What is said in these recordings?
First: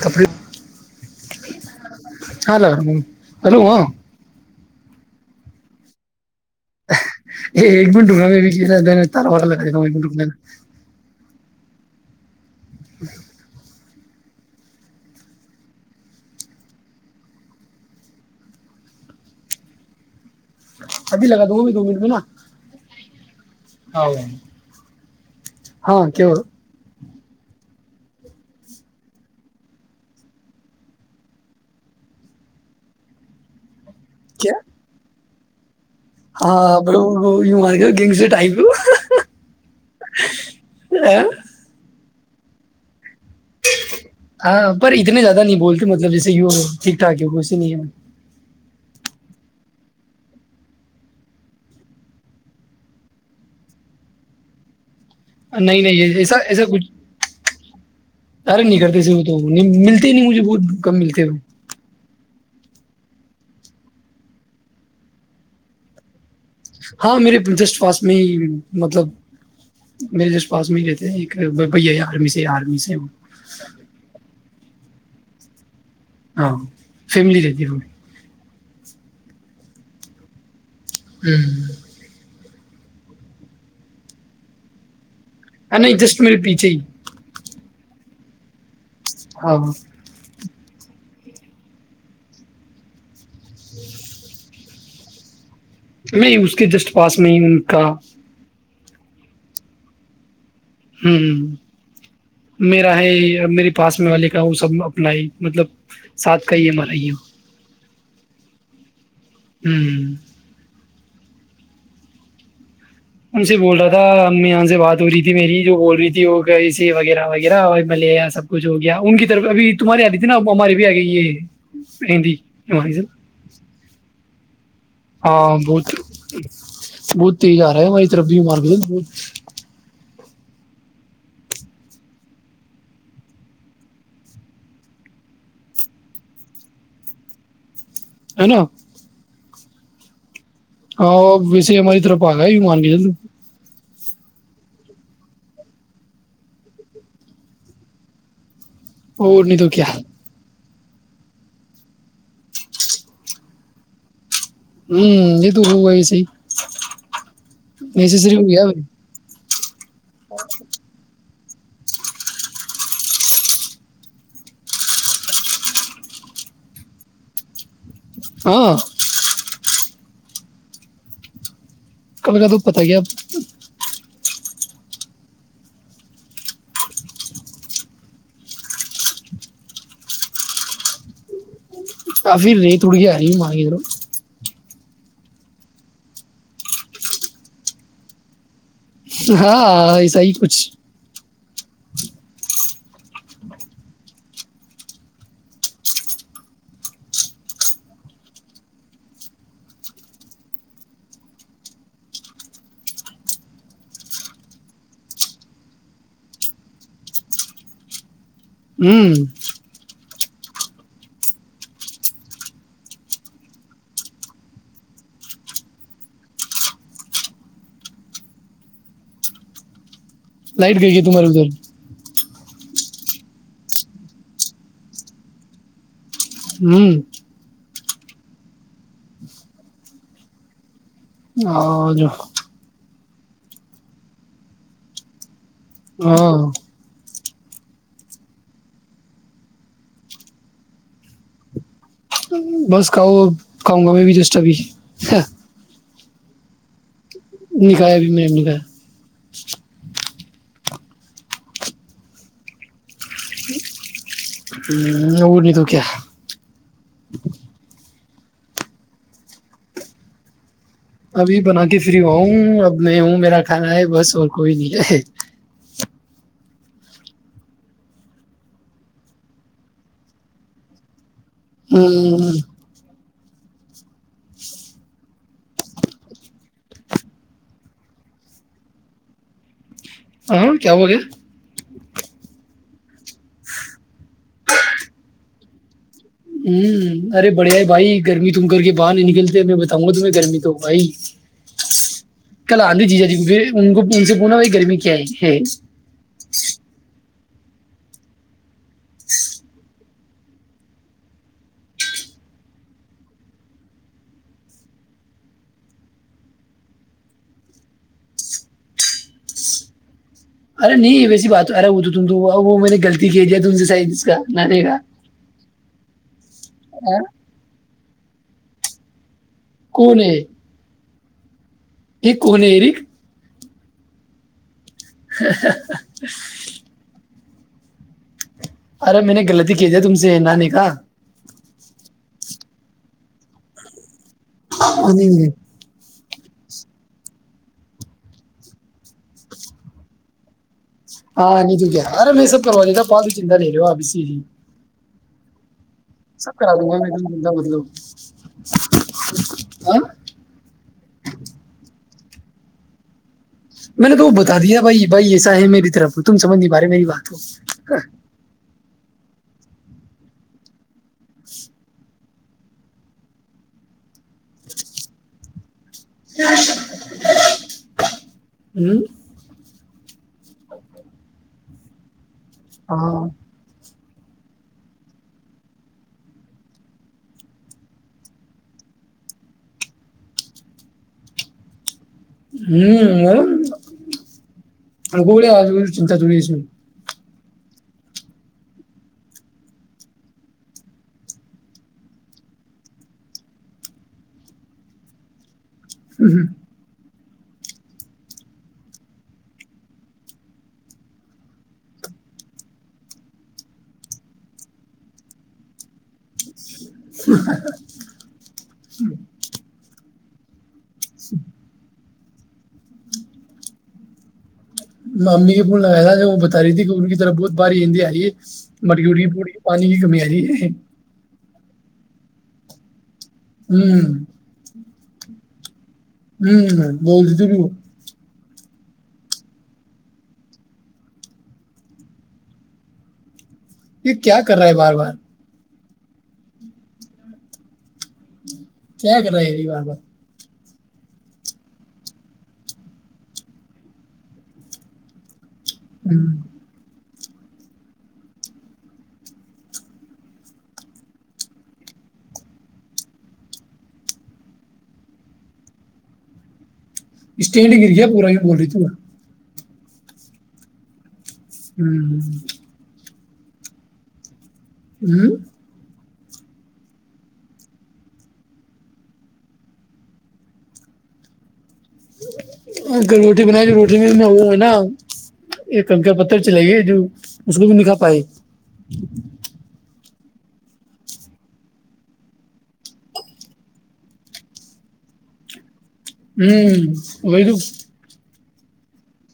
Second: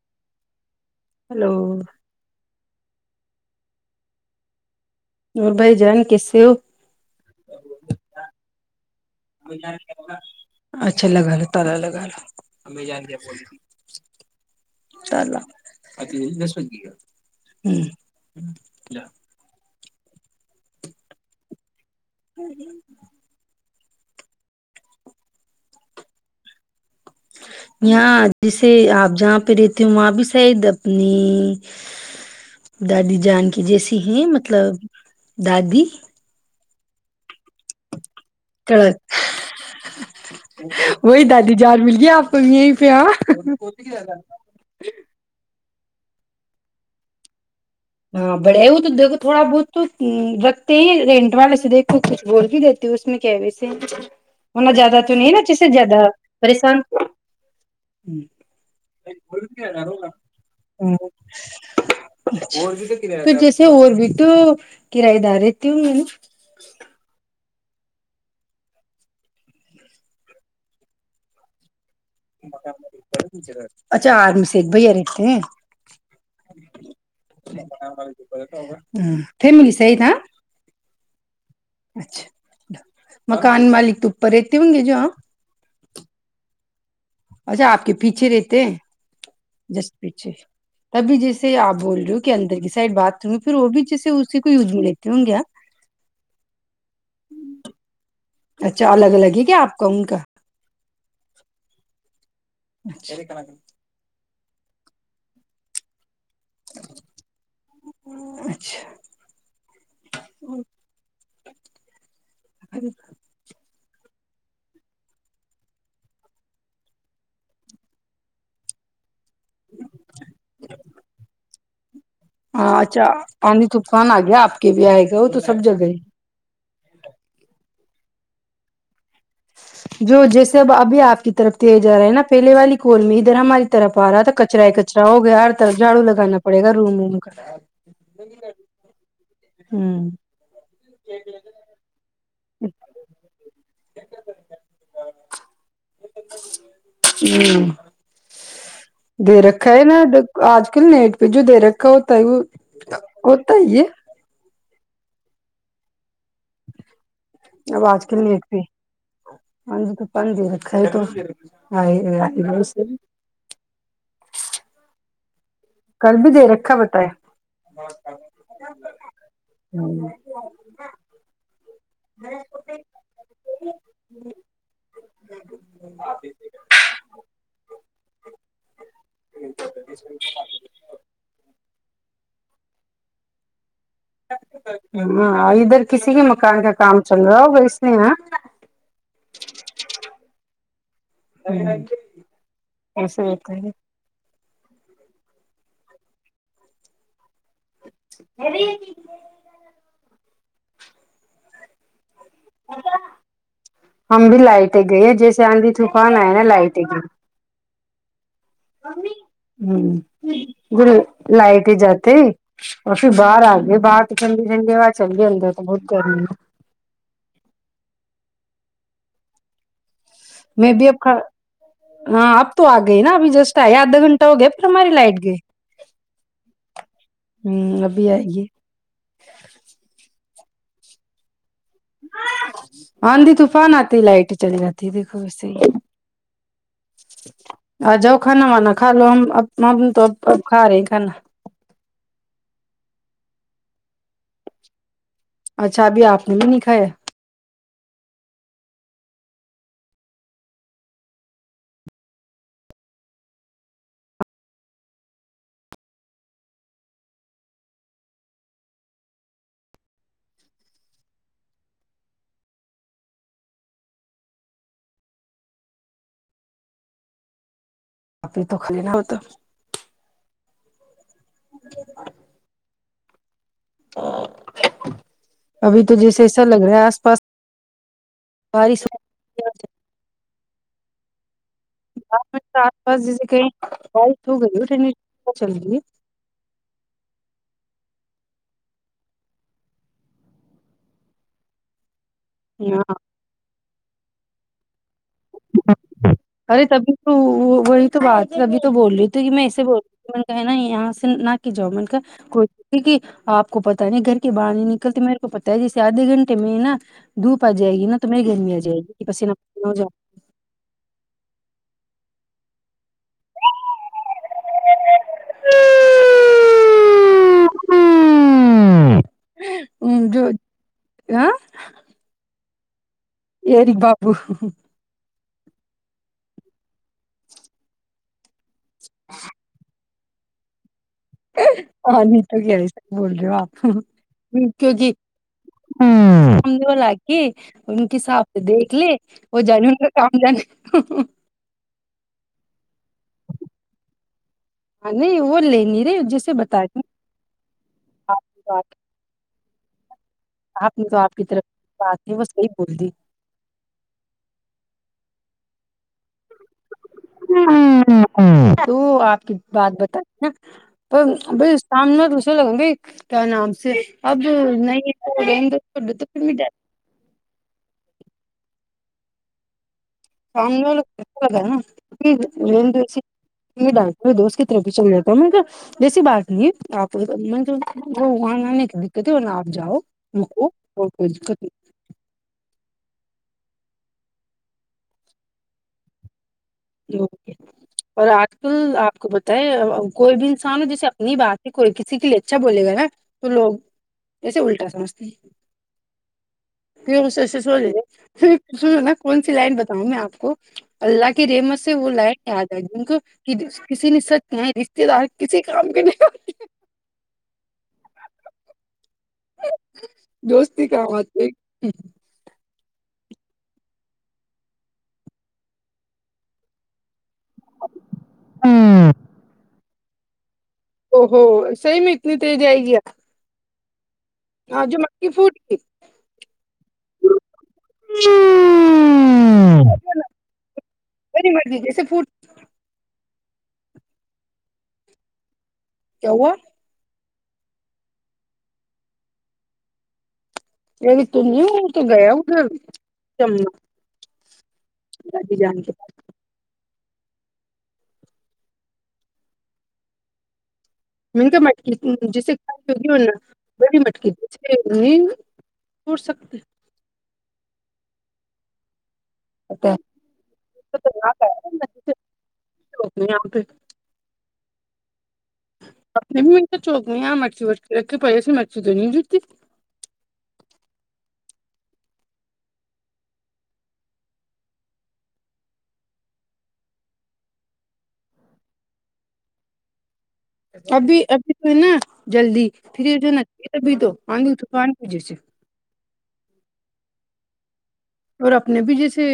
کپرت hello hello ہاں اور بھائی جان کس سے ہو ایک بھین ڈکنا میں تارا والا لگا ہممی جان گیا بلی چلس گ ابھی لگا د بھی دو م ہی ہاں کیوول یہاں جیسے آپ جہاں پہ رہتے ہو وہاں بھی شاید اپنی دادی جان کی جیسی ہیں کیا مطلب دادی ہاں بر ب مار کیا گگ سے ٹائپ وہی دادی جان مل گئی آپ توئی ہی پیا ہاں پر اتنے زیادہ نہیں بولتے مطلب جیے یہ ٹھیک ٹھ ہے وہ ہاں بڑے وہ تو دے کو تھوڑا بہت تو رکھتے ہی رینٹ والے سے دیکھو کچھ بول بھی دیتے ہو اس میں کیا ویسے ہونا زیادہ س نا چیسے نہیں زیادہ نہیں ایسا ایسا پریشان کچھ ارے نہیں کرتے سے وہ تو ملتے نہیں مجھے بہت کم ملتے ہو پھر جیسے اور بھی تو کرایہ دار رہتے ہوں گے نا ہاں میرے جسٹ پاس میں ہی مطلب میرے جسٹ پاس میں ہی رہتے ہیں ایک بھیا آرمی سے آرمی سے اچھا آرمی سے تی [inaudible] ہاں فیملی رہتی ہو [unintelligible] تھ ملیسئی تھا ہوں اچھا مکان مالک تو اوپر رہتے ہوں گے جو ہاں ا نہیں جسٹ میرے پیچھے ہی اچھا آپ کے پیچھے رہتے ہیں ہاں جس پیچھے تبھی جیسے آپ بول رہے ہو کہ اندر کی سائڈ بات پھرر وہ بھی جیسے اس کوئییز ملےتی ہوں گیا میں اس کے جسٹ پاس میں ہی ان کا اچھا الگ الگ ہی کیا آپ کا ان کا ہوں میرا ہے میری پاس میں وال کیا وہ سب اپنا ہی مطلب ساتھ کا ہی ہمارا یہ اچھا ہوں ہ ا [inaudible] ان سے بول رہا تھا یہاں سے بات ہو رہی تھی میری جو بول رہی تھی وہ سے وغیرہ وغیرہ اور ملےیا سب کچھ ہو گیا ان کی اھر ابھی تمہاری آتی تھی نا ہماری بھی آ گئی یہندی ہاں ہماری سر اچھا آندھی طوفان آ گیا آپ کے بھی آئے گا وہ تو ہاں سب بہت جگہ بہت تیز آ رہا ہے وہ ت ربی مار گئے [unintelligible] جو جیسے اب ابھی آپ کی طرف تے جا رہا ہے نا پہلے والی کول میں ادھر ہماری طرف آ رہا ہے تو کچرا کچرا ہو گیا ہر طرف جھاڑو لگانا پڑے گا روم کا ہے نا ہوں ہاں وسے ہماری طرف پا گا مانی ج [unintelligible] ہوں دے اور نہیں تو رکھا ہے کیا نا آج ل نیٹ پہ جو د ر کا ہوتا ہے وہ ہوتا ہی یہ ہ یہد ہو سی نسسری ہوئی ہے بھائی ہاں جی تو پان جی رکھا ہے تو [inaudible] کل بھی دے رکھا بتائے [inaudible] ہاں کبھی کا تو پتا کیا [inaudible] [inaudible] ہاں ادھر کسی کے مکان کا کام چل رہا ہو وسنے ہاںسح ہی کچھ ایسے ہوتے ہیں [inaudible] ہم بھی لائٹیں گئے ہیں جیسے آندھی طوفان آئے نا لائٹیں گئی ہوں ہوں ج لائٹ ہی جاتے اور پھر باہر آ گئے باہر تو ٹنڈے ٹنڈے ب چل گئے اندر تو بہت گرمی ہے میں لائٹ بھی گئی ہے اب تمہارے ادھر ہاں اب تو آگیا گئی نا ابھی جسٹ آئیدا گھنٹہ ہو گیا پھر ہماری لائٹ گئی ہوں [inaudible] اور جو آاںی طوفان آ تھی لائٹ چلی جاتتی دیکھو وسے ہی ہاں آ جاؤ کھانا وانا کھا لو ہمب ہم تو ا کھا رہے ہیں کھانا بس کاؤ گاؤں گا میں بھی جسٹ اب اچھا ابھی آپ نے بھی نہیںکھا ہے نکایا بھی نہیں نکایا ہ ا نہیں تو کیا ابھی بنا کے فری ہوا ہوں اب میں ہوں میرا کھانا ہے بس اور کوئی نہیں ہے آپ ہی تو خالی نہ ہوتا ہوں ابھی تو جیسے ایسا لگ رہا ہے آس پاس بارش ہاں کیا ہو گیا م آس پاس جیسے کہیں بارش ہو گئی پ چل گی ہے ہوں ارے بڑے ہے بھائی گرمی تم کر کے باہر نہیں نکلتے میں بتاؤں گا تمہیں گرمی تو بھائی کل ہے آندھی جی جا ہاں جی ان کو ان سے ہونا وہی گرمی کیا ہے ہے او وہی تو بات ابھی تو بول رہی تھی میں اسے بول رہی ہوں میں نے کہا نا یہاں سے نہ کہ جاب منٹ کا کوئی اپ کو پتہ نہیں گھر کے باہر نہیں نکلتی میرے کو پتہ ہے جیسے ادھے گھنٹے میں نا دھوپ ا جائے گی نا تو میں گرمی ا جائے گی میں پسینہ پسینہ ہو جاؤ گی ارے نہیں ویسی بات ارا وہ تو تم تو ا وہ میں نے غلطی کہ دیا تم سے سا اس کا نہ دیکھا ہاں ہو کون ہے جو ہاں کون ہے رے ایری بابو حا حا حا ارے میں نے غلطی کی نا تم سے جی نانی کا ہاں نہیں تو کیسے بول رہے ہو آپ کیونکہ نہیں نہیں ہم نے بولا کہ ان کے حساب سے دیکھ لیں وہ جانے ان کا کام جانے ہاں نیچے گیا ارے میں یہ سب کروا لیتا بعد میں چنتا مت کرو اپ اس کی ہم نے وہ لے لیا سب کرا دوں گا میں چنتا مت کرو آپ نے تو آپ ہاں آپ نے تو آپ کی طرف بات نہیں بس یہی بولتی میں نے تو وہ بتا دیا بھائی بھائی ایسا ہے میری طرف تم سمجھ نہیں پا رہے میری بات تو آپ کی بات بتائی نا ب سامنے دوسے لگوں گ بائی کیا نام سے اب نہیں [unintelligible] ہوں کنلول پورا گھر ہے نا ہاں [unintelligible] کوئی دوست کی طرف بھی چل جاتا ہے مگر ایسی بات نہیں ہے آپ وہاں آنے کی دقت ہے نہ آپ جاؤ رکو اور کوئی دقت نہیں ہو بوڑھے ادمی سے تجویز و اور آج کل آپ کو بتائے کوئی بھی انسان جیسے اپنی بات ہے کوئی کسی کے لیے اچھا بولے گا نا تو لوگ جسے الٹا سمجھتے ہیں ہو ہو سی سی سو رہ سو نا کون سی لائن بتاؤ میں آپ کو اللہ کی کی رحمت سے وہ لائن یاد ہے جن کو کسی نے سچ کہاں ہے رشتے دار کسی کام کے نہیں ہوتے ش [inaudible] دوست ہے کام اتے ہیں مامی نے بلایا ہے وہ بتا رہی تھی کہ ان کی طرف بہت باری ہندی ائی ہےمٹیڑی پوڑی جیکمی جی او ہو سیم اتنی تج ہے گیا ہوں ہ جو م کی فوڈ کی ہوں بولتی ت بھی مری مرضی جیسے پٹ یہ کیا کر رہا ہے بار بار کہا کیا کر رہای ب ا ت نہیں تو گیا ا گ جمنا ی جان کے ہوں منگا مٹکی جیسے کھی ہوگی نا بڑی مٹکی جے ن توڑ سکتے [unintelligible] اسٹینڈنگ ارییا پورا ہی بول رہی تا [unintelligible] ا [inaudible] ہوں [unintelligible] ک نہیں یہاں پہ [unintelligible] ہوں [unintelligible] اپ نے بھی م تو چوک نہیں آ مرچی ر کے پائی ا مرچی تو نہیں جتی [unintelligible] روٹی بنائی تو روٹی میں وہ ہے نا ایک کنکا پتھر چلائیے جو اس کو بھی نہیں کا پائے [unintelligible] ابھی ابھی تو ہے نا جلدی پھر جو ہے نا ابھی تو آئ گے طفان کے جی سے [unintelligible] ہوں وہ تو اور اپنے بھی جیسے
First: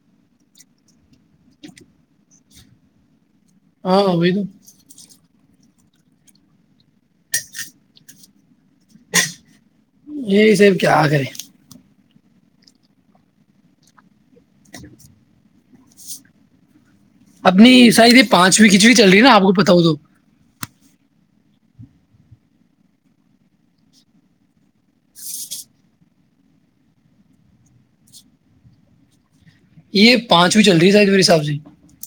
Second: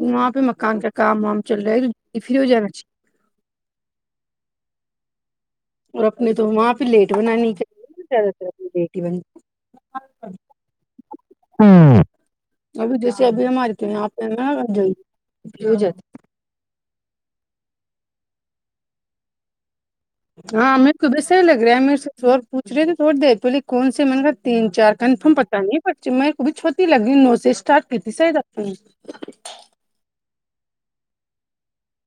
وہاں پہ مکان کا کام وام چل رہا ہے تو پھر ہو جانا چاہیے ہاں ب تو [unintelligible] اور اپنے تو وہاں پہ لیٹ بنانی ہی چاہیے زیادہ تر لیٹ ہی بن [unintelligible] یہی صب کیا کرے [unintelligible] ابھی جیسے ابھی ہماری تو آپ ج اپنی شاید یہ پانچویں کھچوی چل رہی نا آپ کو پتاؤ ہو تو ہاں میرے کو بھی صح لگ رہا ہے میرے سے اور پوچ رہے تھ تھوڑ دیر پہلے کون سے میں نے کا تین چار کنفرم پتا نہیں م کوب چھوتی لگ رہی نو سے اسٹارٹ کی تھی شاید آ نے یہ پانچویں چل رہی ہے شاید میرے حساب سے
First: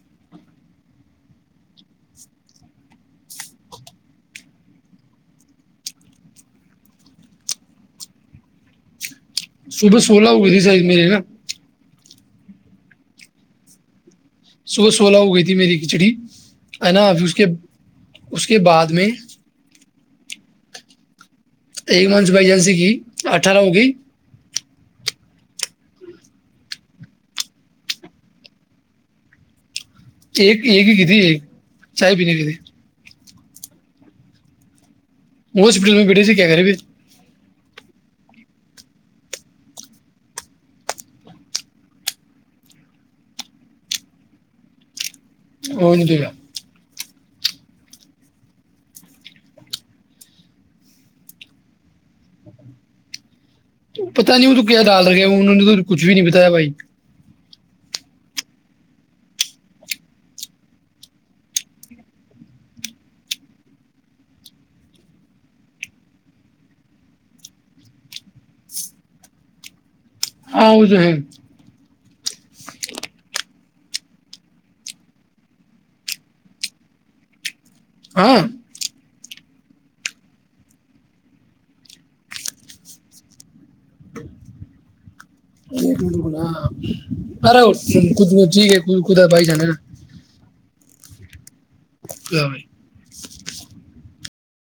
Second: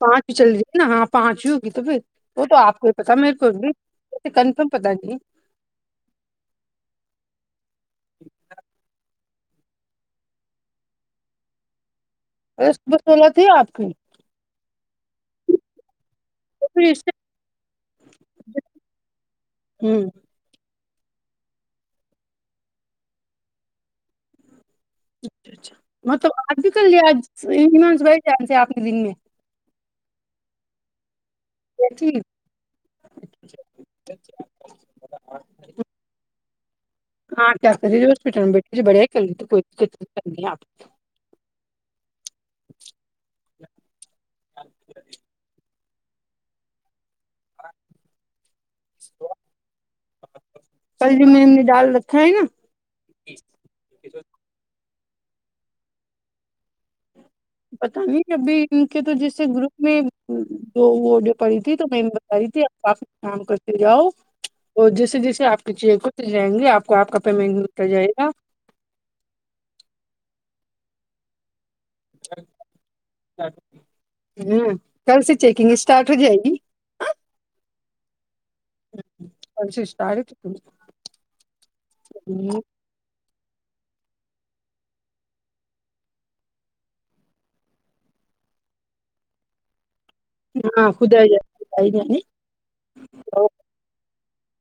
پانچ چل جی نا ہاں پانچ ہی ہوگی تو پھر وہ تو آپ کو ہی پتا میرے کو بھی کنفرم پتا نہیں صبح سولہ ہو گئے تھی شاید میرے نا اس ب سولت ہی آپ کی [unintelligible] صبح سولہ ہو گئی تھی میری کھچڑی تو پھر ہے نا ابھر اس کے اس کے بعد میں ہوں ایک منسبائیجنسی کی اٹھارہ ہو گئی اچچھا م تو آج بھی کل یہج بائی چانس ہے آپ کے دن میں [unintelligible] ایک ایک ہی ک تھی ایک چائے پین بھیے اچ [inaudible] وہ ہاسپٹل میں بیٹھے تھے کیا کرے پھر ہاں کیاتے ہسپٹل میں بیٹھے بڑےپ [unintelligible] ا ند [inaudible] کل جی میں نے ڈال رکھا ہے نا پتتا نہیں ہ تو کیا ڈال گ انوں نے تو کچھ بھی نہیں بتایا بھائی پت نہیں ابھی ان کے تو جیسے گروپ میں دوڈر پڑی تھی تو میں بتا رہی تھیپ کام کرتے جاؤ اور جیسے جیسے آپ کے چ کل جائیں گے آپ کو آپ کا پیمنٹ ملتا جائے گا آؤ جو ہے [unintelligible] اچھا اچ [inaudible] ہ کل سے چیکنگ اسٹارٹ ہو جائے گی ہاں پ سسٹاری [unintelligible] [inaudible] ارے ک جی کے کد بائی جان نا ہاں خد ہے جائے [unintelligible] ا جانی خدا بھائی [unintelligible] تو [unintelligible]